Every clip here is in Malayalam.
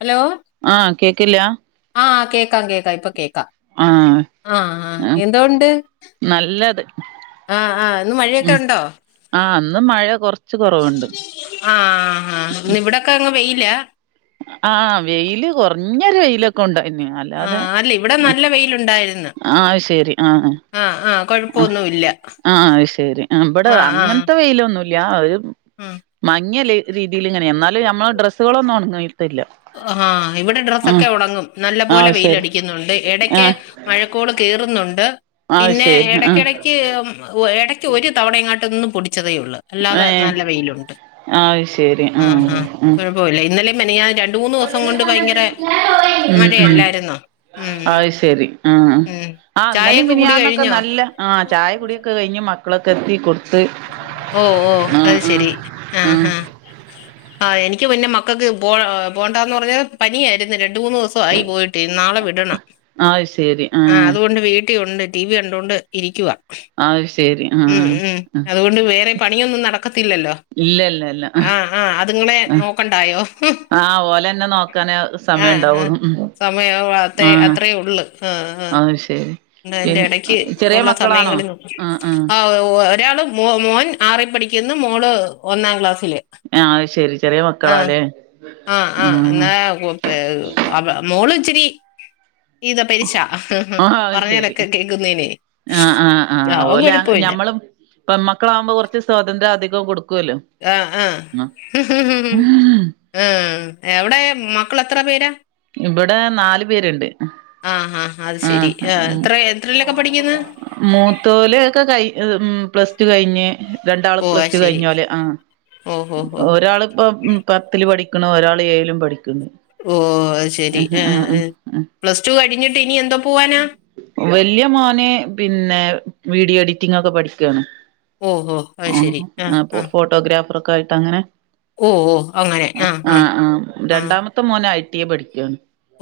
ഹലോ. ആഹ് കേക്ക്ല്ലാ? ആഹ് കേക്കാം കേക്കാം ഇപ്പോ കേക്കാം ആഹ് ആഹ് ആഹ് എന്തോണ്ട്? നല്ലത് ആഹ് ആഹ് ഇന്ന് മഴയൊക്കെ ഉണ്ടോ? ന്ന് മഴ കുറ. ആഹ് ആഹ് ന്ന് ഇവിടൊക്കെങ്ങ് വെയിലാ. ആഹ് വെയില് കുറഞ്ഞൊരു വെയിലൊക്കെണ്ടായിനി ആ അല്ലാതെ. അല്ല ഇവിടെ നല്ല വെയിലുണ്ടായിരുന്നു ആഹ് അത് ശെരി ആഹ്. ആ ആ ആഹ് കുഴപ്പമൊന്നുമില്ല ആഹ് അത് ശരി ആഹ് ഇബ്ടെ ആ ആ അങ്ങന് ത്തെ വെയിലൊന്നു. ല്ല്യ ഒരു ഉം. മങ്ങ്യ ലെ രീതിലിങ്ങനെ എന്നാലും ഞമ്മളെ ഡ്രസ്സുകളൊന്നും ഉണങ്ങ് ണ്. ആഹ് ഇവിടെ ഡ്രസ്സൊക്കെ ഉണങ്ങും നല്ല പോലെ അത് ശരി വെയിലടിക്കുന്നുണ്ട് ഇടക്ക് ആഹ് മഴക്കോൾ കെ. റുന്നുണ്ട് അത് പിന്നെ ശരി ആഹ് ഇടക്കിടക്ക് ഉം ഒ ഇടക്ക് ഒരു തവണ എങ്ങാട്ടൊന്ന് പൊടിച്ചതേ ഉള്ളൂ. ള്ള് അല്ലാതെ ഏഹ് നല്ല വെയിലുണ്ട് അത് ശരി ആഹ് ആഹ് ഉം കുഴപ്പല്ല്യ. ഇന്നലേം മിനിയാന്ന് ര. ഉം ഉ മഴയല്ലായിരുന്നോ ഉം അത് ശരി ആഹ്. ഉം ആഹ് ഇന്നലേം ചായയൊക്കെ കുടി മിനിയാന്നൊക്കെ കഴിഞ്ഞോ നല്ല ആഹ് ചായ കുടിയൊക്കെ കഴിഞ്ഞ് മക്കളൊക്കെ എത്തി കൊട്. ഓ ഓ അത് ശെരി ആ ആഹ് ഹ. ആ എനിക്ക് പിന്നെ മക്കൾക്ക് പോ പോണ്ടാന്ന് പറഞ്ഞ പനിയായിരുന്നു രണ്ട് മൂന്ന് ദിവസായി പോയിട്ട് ഞ് നാളെ വിടണം. ആഹ് ശരി ആഹ. കുട്ടി ഉണ്ട് ടി വി കണ്ടോണ്ട് ഇരിക്കുവ. ആഹ് ശ്. ഉം ഉം അതുകൊണ്ട് വേറെ പണിയൊന്നും നടക്കത്തില്ലല്ലോ. ഇല്ല ല്ല ല്ല അ ആഹ് ആഹ് അതുങ്ങളെ അ നോക്കണ്ടായോ ആഹ് ഓലെന്നെ നോക്കാനെ സമയം. ആഹ് ആഹ് ണ്ടാവുള്ളൂ ഉം. സമയം അത്രേ ആ അത്രേ ഒള്ള് മ്ഹ് മ്ഹ്. അത് ശരി ണ്ട് പി അയ്ന്റെടയ്ക്ക് ചെറിയ ഉള്ള മക്കളാണോ സമയങ്ങളിലും ആ ആ ആഹ് ഉവ. ട്ട്യാള് മോ മോൻ ആറി പഠിക്കുന്നു മോള് ഒന്നാം ക്ലാസ്. ആഹ് അത് ശരി ചെറിയ മക്കളാ ലെ. ആഹ് ആഹ് എന്നാ കു പെ ഏ അവ മോള്. ഇച്ചിരി ഇത പരിശ ഉം ഉം ആ അത് ശരി പറഞ്ഞാലൊക്കെ കേക്കുന്നെന്. ആഹ് ആഹ് ആ ഓലെ ഞമ്മള് പെൺ മക്കളാവുമ്പോ കുറച്ച് സ്വാതന്ത്ര്യം അധികം കൊടുക്കും. ആഹ് ആഹ് ഹും ഹും ഹും മ്ഹ് ആഹ്. എവ്ടെ മക്കളെത്ര പേരാ? ഇവ്ടെ നാല് പേര്ണ്ട്. ആഹ് ആഹ് അത് ശെരി ആഹ് ആഹ് ഉം എത്ര എത്രയിലൊക്കെ പഠിക്കുന്ന് മൂത്തോല് ക്കെ കൈ ഉം പ്ലസ്. ടു കയ്ഞ്ഞ് രണ്ടാളും ഓ പ്ലസ് അത് ടു ശരി കയ്ഞ്ഞോല് ആ ഓ ഓ ഓ ഒരാള് പ്പം മ് പത്തില്. പഠിക്ക്ണ് ഒരാൾ ഏഴ്ലും പഠിക്ക്ണ്. ഓ അത് ശരി ഏ ഏ ആഹ് പ്ലസ് ടു കഴിഞ്ഞിട്ട് ഇനി എന്തോ പോവാനാ? വല്യ മോന് പിന്നെ വീഡിയോ എഡിറ്റിംഗ് ഒക്കെ പഠിക്കാണ്. ഓ ഓ അത് ആഹ് ശരി ആ അപ്പോ ആ ഫോട്ടോഗ്രാഫറൊക്കെ ആയിട്ടങ്ങനെ. ഓ ഓ അങ്ങനെ ആ ആഹ് ആ ആഹ് ആ രണ്ടാമത്തെ മോന് ഐ ടി എ പഠിക്കാണ്.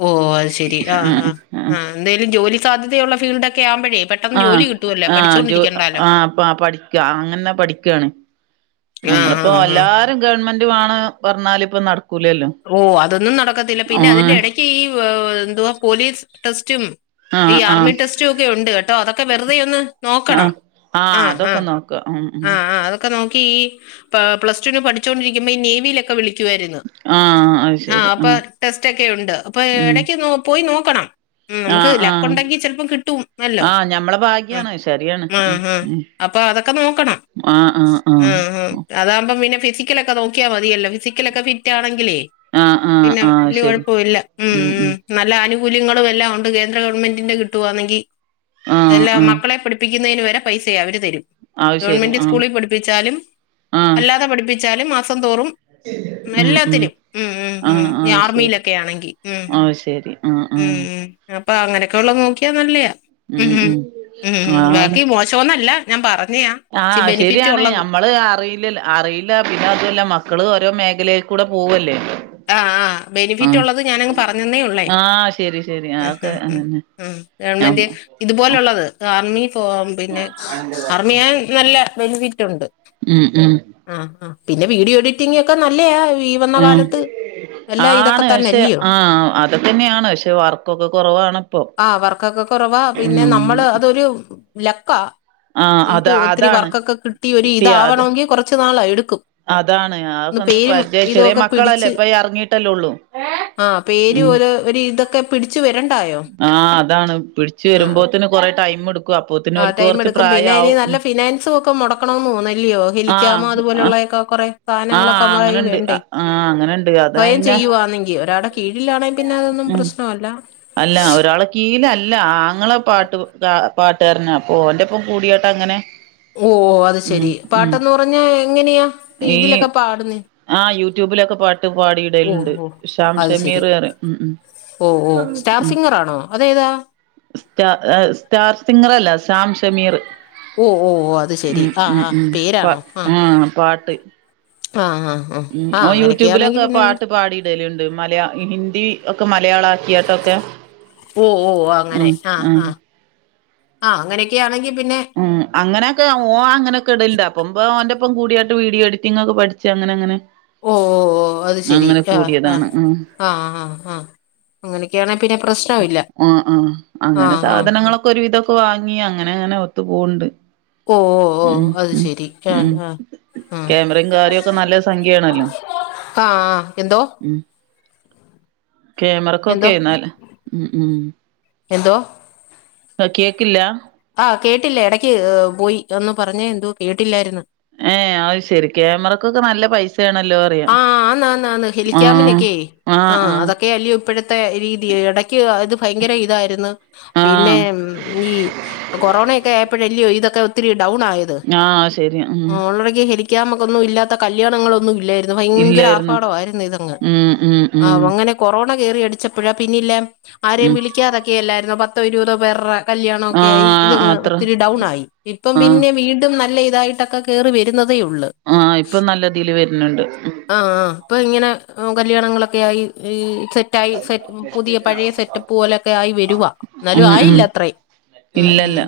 ഓ അത് ശരി ആഹ് ആഹ് ആഹ് ന്തേലും ജോലി സാധ്യതയുള്ള ഫീൽഡൊക്കെയാവുമ്പോഴെ പെ. ആഹ് ആഹ് ജോ ആഹ പ്പ പഠിക്ക അങ്ങനെ ന്നെ പഠിക്കാണ്. ആ ആ നമ്മള്പ്പോ ആ എല്ലാരും ഗവൺമെന്റ് മാണം പറഞ്ഞാല് പ്പം നട. ഓ അതൊന്നും നടക്കത്തില്ല പിന്നെ ആഹ് അതിന്റെടയ്ക്ക് ഈ എന്തുവാ പോലീസ് ടെസ്റ്റും. ആഹ് ഈ ആഹ് ആർമി ടെസ്റ്റും ഒക്കെ ഉണ്ട് കേട്ടോ അതൊക്കെ വെറുതെ ഒന്ന് നോക്കണം. ആഹ് ആ ആഹ് ആ അതൊക്കെ നോക്ക. ഉം ആ ഉം ആ അതൊക്കെ നോ ക്കി പ്ലസ് ടുന് പഠിച്ചോണ്ടിരിക്കുമ്പോ ഈ നേവിയിലൊക്കെ വിളിക്കുവായിരുന്ന്. ആഹ് അത് ആഹ് ശരി അപ്പോ ടെസ്റ്റ് ഒക്കെയുണ്ട് അപ്പോ ഉം എടക്ക് പോയി നോക്കണം. ഉം നമുക്ക് ആഹ് ലക്ക് ആഹ് ഉണ്ടെങ്കി ചെലപ്പം കിട്ടുംമല്ലോ ആഹ് ഞമ്മളെ ങാ ഭാഗ്യാണ് ശരിയാണ് മ്ഹാ ഉം ഹാ ഉം അപ്പൊ അതൊക്കെ നോക്കണം ആഹ് ആഹ് മ്മ് ഹ് അതാവുമ്പം പിന്നെ ഫി ഫിസിക്കലൊക്കെ നോക്കിയാൽ മതിയല്ലോ, ഫിസിക്കലൊക്കെ ഫിറ്റാണെങ്കിലെ ആഹ് ആഹ് ആഹ് പിന്നെ, ആഹ് ശരി വല്യകുഴപ്പംല്ല ഉം മ്മ് നല്ലാനു കൂല്യങ്ങള്ളെല്ലാമൊണ്ട്‌ കേന്ദ്രഗവണ്മെന്റിന്റെ കിട്ടുവാന്നെങ്കിൽ ആഹ് എല്ലാം ആഹ് മക്കളേ പഠിപ്പി ക്കുന്നേന് വരെ പൈസയ അവര് തരും. അത് ശരി ഗവൺമെന്റ് ആഹ് സ്കൂളിൽ പഠിപ്പിച്ചാലും, ആഹ് അല്ലാതെ പഠിപ്പിച്ചാലും മാസം തോറും ഉം ഉം എല്ലാത്തിനും ഉം ആ ഉം ആ ഈ ശരി ആർമിയിലൊക്കെ ആണെങ്കി ആ ശരി. ആഹ് ആഹ് ഉം ഉം അപ്പൊ അങ്ങനെയൊക്കെള്ളത് നോക്കിയ നല്ലയ. ഉം ഉം ഉം ഉ ആണ് ബാക്കി മോശോന്നല്ല, ഞാൻ പറഞ്ഞയാ ഇച്ചി ആഹ് ബെനിഫിറ്റ് ശരിയാണ് ഉള്ളത് അമ്മള് അറിയില്ല അറിയില്ല പിന്നെ അതൊല മക്കള് ഓ ഓരോ മേഖലേൽ കൂടെ പോവുല്ലേ. ആ ആ ബെനിഫിറ്റ് ഉള്ളത് ഞാനങ്ങ് പറഞ്ഞന്നേ ഉള്ളേ. ആഹ് ശരി ശരി ഹ് ഹ് അതൊക്കെ ഹ് അതന്നെ ങ് ഞം ഗവൺമെന്റ് ഇതുപോലുള്ളത് ആർമി പോവാം പിന്നെ അർമ്മിയാൽ നല്ല ബെനിഫിറ്റ് ഉണ്ട്. ഉം ഉം. ആഹ് ആഹ് പിന്നെ വീഡിയോ എഡിറ്റിംങൊക്കെ നല്ലയാ ഈ വന്ന ആഹ് കാലത്ത്, എല്ലാം ഇതൊക്കെ ആണ് പക്ഷെ തന്നെല്ലയോ ആഹ് അതൊക്കെന്നെയാണ് പക്ഷെ വർക്കൊക്കെ കൊറവാണിപ്പൊ. കൊറവാ, പിന്നെ നമ്മള് അതൊരു ലക്കാ. ആഹ് അത നമുക്ക് ഒത്തിരി അതാണ് വർക്കൊക്കെ കിട്ടി ഒരു കിട്ടിയ അത് ഇതാവണെങ്കിൽ കുറച്ചു നാള് എടുക്കും. അതാണ് ഒന്ന് അതൊക്കെ പേരും പരിചയ ചെറിയ ഇതൊക്കെ മക്കളല്ലേ പിടിച്ച് ഇപ്പ ഇറങ്ങിയിട്ടല്ലേ ഉള്ളൂ ആഹ് പേര് ഉം ഓരോ ഒരു ഇതൊക്കെ പിടിച്ചു വരണ്ടായോ ആഹ് അതാണ് പിടിച്ചു ആ വരുമ്പോത്തിന് കൊറെ ടൈം എടു ആ ടൈം എടുക്കും പിന്നെ അയ്ന് നല്ല ഫിനാൻസും ഒക്കെ മുടക്കണോന്നോന്നല്ലിയോ ആഹ് ഹെലിക്കാമോ ആഹ് അതുപോലെയുള്ളയൊക്കെ കൊറെ. സാനങ്ങളൊക്കെ ആഹ് മളയിൽ അങ്ങനെണ്ട് വേണ്ടേ ആഹ് അങ്ങനെണ്ട് അതാ സ്വയം പിന്നെ ചെയ്യുവാന്നെങ്കിൽ ഒര ഒരാടെ കീഴിലാണെങ്കി പിന്നെ അതൊന്നും ഉം പ്രശ്നവല്ല. അല്ല, ഒരാള കീയിലഅല്ല ആങ്ങളെ പാട്ട് ക പാ ട്ടാരനാ അപ്പൊ ഓന്റെപ്പം കൂടിയാട്ടങ്ങനെ. ഓ അത് ശെരി പാട്ടന്ന്പറഞ്ഞാ എങ്ങനെയാ? ഇതിലൊക്കെ പാടുന്ന ആ യൂട്യൂബിലൊക്കെ പാട്ട് പാടീടലുണ്ട് ഓ അത് ശരി ഷാംഷമീർ പറയും മ് മ് ഓ ഓ സ്റ്റാർ സിംഗറാണോ അതേതാ? സ്റ്റാ സ്റ്റാർ സിംഗറല്ല ഷാംഷമീറ് ഓ ഓ ഓ അത് ശരി ഉം ആ ഉം ആ ഉം പ പേരാണോ ആ ആഹ് പാട്ട്. ആ ആ ആ ഉം ആ ഓൻ അങ്ങനെയൊക്കെയാണെങ്കിൽ യൂട്യൂബിലൊക്കെ പിന്നെ അങ്ങ് പാട്ട് പാടിടലു മലയാ ഹിന്ദി ഒക്കെ മലയാളാക്കിയാട്ടൊക്കെ. ഓ ഓ അങ്ങനെ ആഹ് ആ ആ അങ്ങനെയൊക്കെന്നെങ്കി ഉം അങ്ങനെയൊക്കെ ഓൻ അങ്ങനെക്കെ ഇടലണ്ട് അപ്പൊ ഇവൻ ഒന്റൊ പ്പം കൂടിയാട്ട് വിഡിയോ എഡിറ്റിങൊക്കെ പഠിച്ച് അങ്ങനങ്ങനെ. ഓ ഓ ഓ അത് ശെരി ആഹ് കൂടിയതാണ് ആഹ് ഉം ആഹ് ആഹ് ആഹ്. അങ്ങനൊക്കെയാണെ പിന്നെപ്രശ് ആ ആ അങ്ങനെ ആ സാധനങ്ങളൊക്കെ ഒരുവിദൊക്കെ വാങ്ങി അങ്ങനെ അങ്ങനെ ഒത്തു പോണുണ്ട്. ഓ ഓ ഓ അത് ശെരി ആഹ് ആഹ്. ക്യാമറയും കാര്യോക്കെ നല്ല സംഖ്യയാണല്ലോ. ആഹ് ആഹ് എന്തോ? ഉം എന്തോ ക്യാമറക്കൊക്കെ നല്ല ഉം ഉം എന്തോ ആ കേക്കില്ല. ആ കേട്ടില്ല. ഇടക്ക് ഏ പോയി ഒന്ന് പറഞ്ഞേ എന്തോ കേട്ടില്ലാരുന്ന. ഏ അത് ശെരി ക്യാമറെക്കൊക്കെ നല്ല പൈസ അറിയാ ആ ആന്ന് ആന്ന് ആന്ന് ഹെലിക്കാമിനൊക്കെ ആഹ് അതൊക്കെയല്ലയോയിപ്പഴത്തെ രീതി. എടക്ക് അത് ഭയങ്കര ഇതാരുന്നു പിന്നെ ആഹ് ഈ കൊറോണക്കെ ആയപ്പഴല്ലയോയിതൊക്കെ ഡൗൺ ആയെത്. ആഹ് ശരിയാ ഉം ഓളെടെക്ക് ഹെലിക്കാമൊന്നുമില്ലാത്ത കല്യാണങ്ങളൊന്നു ഇല്ലാരുന്ന്. ത് ഭയങ്കര ഇല്ലായിരുന്നു ആർഭാടവാരുന്നു ഇതങ്ങ്. ഉം ഉം ഉം ആഹ് അങ്ങനെ കൊറോണ കേറിയടിച്ചപ്പോഴാ പിന്നില്ലേ ആരെയും ഉം വിളിക്കാതെക്കെയല്ലായിരുന്ന പത്തോ ഇരുപതോ പേർടെ കല്യാണൊക്കെയായി ആഹ് ഇതങ്ങ് അത്ര ഒത്തിരി ഡൗൺ ആയി. ഇപ്പം ആഹ് പിന്നെ വീണ്ടും നല്ലെയി ഇതായിട്ടെക്കെ കേറി വെരു ആഹ് ഇപ്പൊ നല്ലതീല് വെരുന്നൊണ്ട്. ആഹ് ആഹ് ഇപ്പയിങ്ങെനെ കല്യാണങ്ങളൊക്കെയായി. ഇ സെറ്റായി. സെ പുതിയ പഴയ സെറ്റപ്പ് പോലെക്കെയായി വെരുവാ. എന്നാലും ഉം ഉം ആയില്ലത്രേം. ഉം ഉം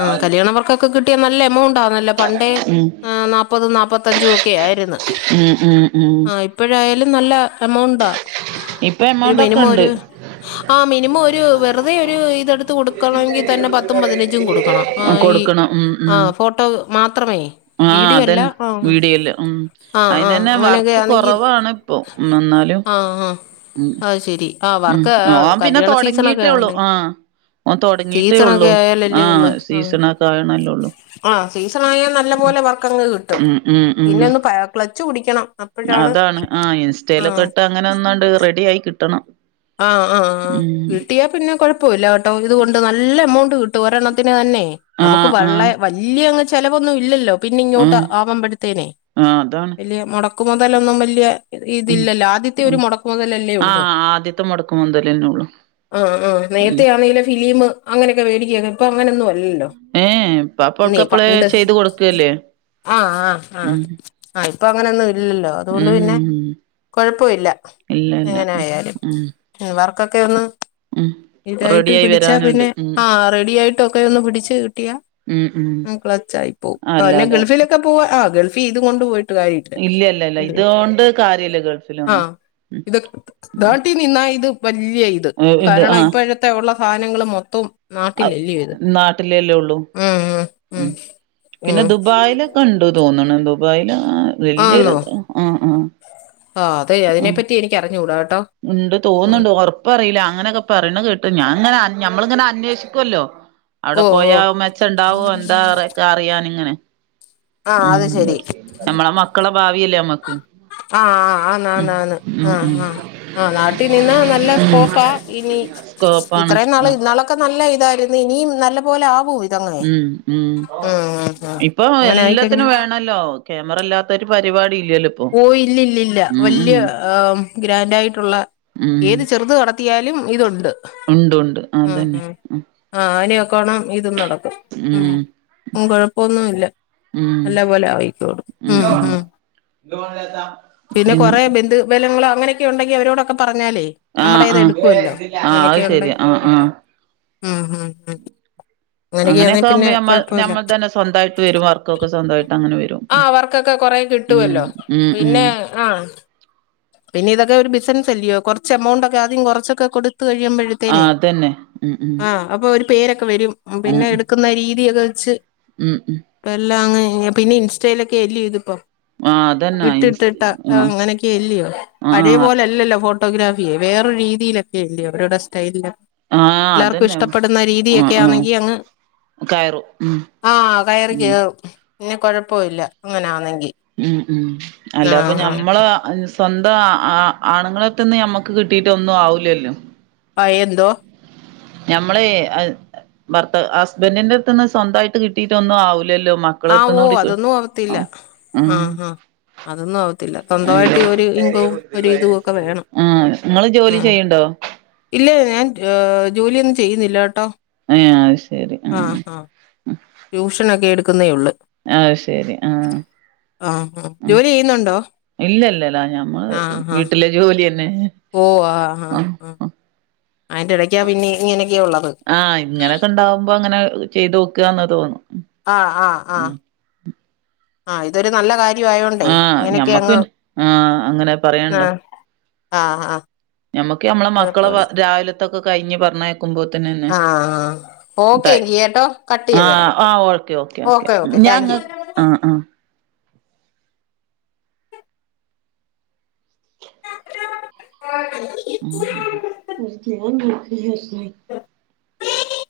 ങ് കല്യാണവർക്കെക്കെ കി ട്ടിയ നല്ല എമൗണ്ടാന്നല്ലോ. പണ്ടേ ഉം നാപ്പതും നാപ്പത്തഞ്ചുക്കെയാരുന്ന. ഉം ഉം ഉം തിലും നല്ല എമൗ ണ്ട. ഇപ്പൊ ഒര് എമൗണ്ട് ഒക്കെ ഉണ്ട് മിനിമമൊരു ആ മിനിമമൊരു വെറുതെയൊരിതെ ടുത്ത് കൊടുക്കണമെങ്കിത്തന്നെ പത്തും പതിനെഞ്ചും കൊടുക്കണം. ആഹ് ഈ കൊടുക്കണം ഉം ആ ഉം ഫോട്ടോ മാത്രമേ ആഹ് വീഡിയോ അല്ല അതന്നെ ആഹ് വീഡിയോല് ഉം ആഹ് ആഹ് അയിനന്നെ അങ്ങനെയൊക്കെ വർക്ക് ആണെങ്കിൽ കൊറവാണിപ്പൊ എന്നെന്നാലും. ആയിശേരി ഉം ഓൻ പിന്നെ തുടങ്ങിട്ടേള്ളൂ ആവണ്ടേ ആ ആ സീസണൊക്കെ തൊടങ്ങിട്ടേള്ളൂ. ആയാലല്ലേ ആഹ് ഉള്ളൂ സീസണൊക്കെയാകണെല്ലേള്ളൂ. ആഹ് സീസണായാൽ നല്ല പോലെ വർക്കങ്ങ് കിട്ടും. ഉം ഉം ഉം പിന്നെ ഒന്ന് പ ക്ളെച്ച് പിടിക്കണം. അപ്പോഴാണ് അതാണ് ആഹ് ആഹ് ഇൻസ്റ്റയിലൊക്കെട്ട് അങ്ങനെ നിന്നോണ്ട് റെഡിയായി കിട്ടണം. ആഹ് ആഹ് ആഹ് ഉം കിട്ടിയാ പിന്നെ കൊഴപ്പമില്ല കേട്ടോ ഇതുകൊണ്ട് നല്ല എമൗ ണ്ട് കിട്ടും. ഒരെണ്ണത്തിന് തന്നെ നമ്മുക്ക് ആഹ് വള ആഹ് വല്യയങ്ങ് ചെലവൊന്നുയില്ലല്ലോ. പിന്നയിങ്ങോട്ട് ആഹ് ആവമ്പെടുത്തേനെ ആഹ് അതാണ് വെല്യേ മെടക്ക് മൊതലൊന്നും വെല്യേ. ഉം ഇതില്ലല്ലോ. ആദ്യത്തെ ഒര് ഉം മെടക്ക് മൊതലല്ലേയൊള്ളൂ. ആഹ് ആദ്യത്തെ മൊടക്ക് മുതലന്നെ ഒള്ളു ആഹ് ആഹ് ഉം നേരത്തെയാണെലേ ഫിലിമ് അങ്ങനെയെക്കെ മേടിക്കാരുന്നു. ഇപ്പൊ അങ്ങനൊന്നുല്ലല്ലോ. ലോ. ഏഹ് ഇപ്പാപ്പ നീ ഓൾക്ക് അപ്പളേ പണ്ട് ചെയ്ത് കൊടുക്കല്ലേ ആഹ് ആഹ് ആഹ് ഉം ആയി ഇപ്പയങ്ങനൊന്നുയില്ലല്ലോ. അതുകൊണ്ട് പിന്നെ ഉം കൊഴപ്പയില്ല. ഇല്ല ഇല്ല എങ്ങനെയായലും. ഉം വർക്കൊക്കെ ഒന്ന് ഉം ഇതായിട്ട് റെഡി ആയി പിടിച്ചാ വരാനുണ്ട് പിന്നെ ഉം ആ റെഡി ആയി ട്ടൊക്കെയൊന്ന് പിടിച്ച് കിട്ടിയാ ഉം ഉം ക്ളെച്ചായി പോം. പിന്നെ അല്ലാതെ ഗൾഫിലൊക്കെ പോ ആ ഗൾഫ ഇതുകൊണ്ട് പോ ട്ടുവായിലല്ലോ. ഇല്ല ഇല്ല ഇല്ല ഇല്ലയോ? ഇതോണ്ട് കാര്യല്ല ഗൾഫിലൊന്നും ആഹ് ഇതൊ ഇതാണ് എന്നായിത് വെല്യയിത് ഉം ഇത് കാരണം ആഹ് ഇപ്പഴത്തെയൊള്ള സാധനങ്ങള് മൊത്തോം നാട്ടിലല്യേയിത്. നാട്ടിലല്ലേ ഉള്ളൂ ഉം ഉം ഉം പിന്നെ ഉം ദുബായില് ഇണ്ടു തോന്നണ്. ദുബായില് ആ വല്യൊരു ആഹ് ആഹ് ആഹ് അതെ ആഹ് അതിനെപ്പറ്റി എനിക്കറിഞ്ഞൂടാ കോ ഉണ്ട് തോന്നുണ്ട്. ഉറപ്പയറിയില്ല അങ്ങനെക്കെ പറയണ കേട്ട് ഞാനെങ്ങനെ അൻ നമ്മളിങ്ങനെ അന്വേഷിക്കുവല്ലോ. അവടെ ഓ ഓ പോയാ മെച്ചണ്ടാവോ എന്തോയവെരെയെക്കെറിയാനിങ്ങനെ. ആ ഉം അത് ശരി നമ്മളെ മക്കളെ ഭാവിയല്ലേ നമ്മക്ക്. ആഹ് ആഹ് ആന്ന് ഉം ആന്ന് ആന്ന് ഉം ഉം ആഹ് ആഹ് ആഹ് നാട്ടി നിന്നാ നല്ല ഉം സ്കോപ്പായിനി സ്കോപ്പാണ് ഇത്രേയും നാള് ഇന്നാളെക്കെ നല്ലിതാരുന്നു. ഇനിയും നല്ല പോലെയാവുവോയി ഉം ഉം ഉം ഇപ്പൊ അങ്ങനെ എല്ലാത്തിനും ആയിക്കഴിഞ്ഞാ വേണോല്ലോ ക്യാമറില്ലാത്തൊരു ഓ ഇല്ലില്ലില്ല. ഉം വെല്യ ഉം ഗ്രാൻഡായിട്ടുള്ള ഉം ഏത് ചെറുത് നടത്തിയാലും ഇതൊണ്ട്. ഉണ്ട് ഉണ്ട് അതന്നെ ആഹ് ആഹ് ഉം ആ അയ കാണം ഇതും നടക്കും ഉം ഉം കൊഴപ്പൊന്നൂല്ല ഉം നല്ല പോലെ ആവിക്കിടും ഉം ഉം പിന്നെ കൊറേ ബിന്ദ് വെല ങ്ങളോ അങ്ങനൊക്കെ ഉണ്ടെങ്കി അവരോടൊക്കെ പറ ഞ്ഞാലേ ആഹ് നമ്മുടേത് ആഹ് എടുക്കുവല്ലോ ആഹ് അത് അങ്ങനെയൊക്കെയുണ്ടേ ശരി ആഹ് എടുക്കാ. ആഹ് ഉം ഉം ഉം അങ്ങനെയൊക്കെയാണെ അങ്ങനെയൊക്കെ പിന്നെ ആവുമ്പോ ഞമ്മ കൊഴപ്പവില്ല ഞമ്മളതന്നെ സ്വന്തായിട്ട് വരും വർക്കൊക്കെ സ്വന്തായിട്ട് അങ്ങനെ വരും. ആ വർക്കൊക്കെ കൊറേ ഉം കിട്ടുവല്ലോ ഉം ഉം പിന്നെ ആഹ് പിന്നെ ഇതൊക്കെ ഒരു ബിസിനസ് അല്ലയോ കുറച്ച് എമൗണ്ട് ഒക്കെ ആദ്യം കുറച്ചൊക്കെ കൊടു ത്ത് കഴിയുമ്പഴത്തേനെ ആഹ് അതന്നെ ഉം ഉം ആ അപ്പൊഒരു പേരൊക്കെ വരും ഉം പിന്നെ എടുക്കുന്ന രീതിയൊക്കെ വെച്ച് ഉം ഉം ഇപ്പൊ എല്ലാംങ്ങ് പിന്നെ ഇൻസ്റ്റയിലൊക്കെ എല്ല്യോ ഇതിപ്പോ ആഹ് അതന്നെ ഇൻസ്റ്റ ഇട്ടിട്ടിട്ട് ആഹ് അങ്ങനെയൊക്കെഅ ല്ല്യോ ആഹ് പഴയപോലെയ ല്ലല്ലോ ഫോട്ടോഗ്രാഫിയെ വേറൊരു രീതിയിലൊക്കെ എല്ല്യോ അവരുടെ സ്റ്റൈലില് ആഹ് എല്ലാവർക്കും അതന്നെ ഇഷ്ടപ്പെടുന്ന ആഹ് രീതിയൊക്കെ ആഹ് ആണെങ്കി അങ്ങ് കയറും ഉം ആഹ് കയറി ഉം കേറും പിന്നെ കുഴപ്പോംല്ല അങ്ങനാന്നെ ഉം ഉം അല്ലാപ്പൊ ഞമ്മള് അനുസ് സ്വന്തം ആ ആ ആ ആണുങ്ങളെട്ത്തന്ന് ഞമ്മക്ക് കിട്ടീട്ട് ഒന്നും ആവൂലല്ലോ പയേന്തോ ഞമ്മളെ അഹ് ഭർത്ത ഹസ്ബൻഡിന്റെ അടുത്ത്ന്ന് സ്വന്തമായിട്ട് കിട്ടീട്ടൊന്നും ആവൂ ലല്ലോ ആഹ് ഓ മക്കളട്ത്തുന്നുങ്കൂടി കി അതൊന്നും ആവത്തില്ല ആഹ് ഉം ആഹ് ആഹ് അതൊന്നും ആവത്തില്ല സ്വന്തമായിട്ട് ഒരു ഇൻകവും ഒരു ഇതും ഒക്കെ വേണം ആ നിങ്ങള് ജോലി ആഹ് ചെയ്യണ്ടോ? ഒ ഇല്ല ഞാൻ ഏ ജോലിയൊന്നും ചെയ്യുന്നില്ല ട്ടോ. ഏ അത് ശരി ആഹ് ആഹ് ട്യൂഷനൊക്കെ എടുക്കു ന്നേഒള്ള് അത് ശരി ആഹ് ആഹ് ആഹ് ഉം ജോലി ചെയ്യുന്നുണ്ടോ ഇല്ലല്ലല്ല അത് ഞമ്മള് ആഹ് ആഹ് വീട്ടിലെ ജോലിയ ല്ലെ ആഹ് ആഹ് അതിന്റെ ഇടയ്ക്കാ പിന്നെ ഇങ്ങനെയൊക്കെയ ഉള്ളത് ആഹ് ഇങ്ങനെയൊക്കെ ണ്ടാവുമ്പോ ങ്ങനെ ചെയ്ത് നോക്കാന്ന് തോന്നും. ആ ആ ആ ഉം ആ ഇതൊരു നല്ല കാര്യ ആഹ് ഞമ്മക്ക് പിന്നെ ആഹ് അങ്ങനെ പറയാണ്ടോ ആഹ് ആഹ് ആഹ് ഞമ്മക്ക് ഞമ്മളെ മക്കളെ കുഴപ്പമില്ല രാവിലത്തൊക്കെ കയിഞ്ഞ് പറഞ്ഞയക്ക ക്കുമ്പോത്തിന്നന്നെ ആഹ് ആഹ് ഓക്കെ ട്ടായി എങ്കി കേട്ടോ കട്ട് ചെയ്ത് തരാം ആഹ് ആഹ് ഓക്കെ ഓക്കെ ഓക്കെ ഞാങ്ങ ആ ആ യു ഉം ഉം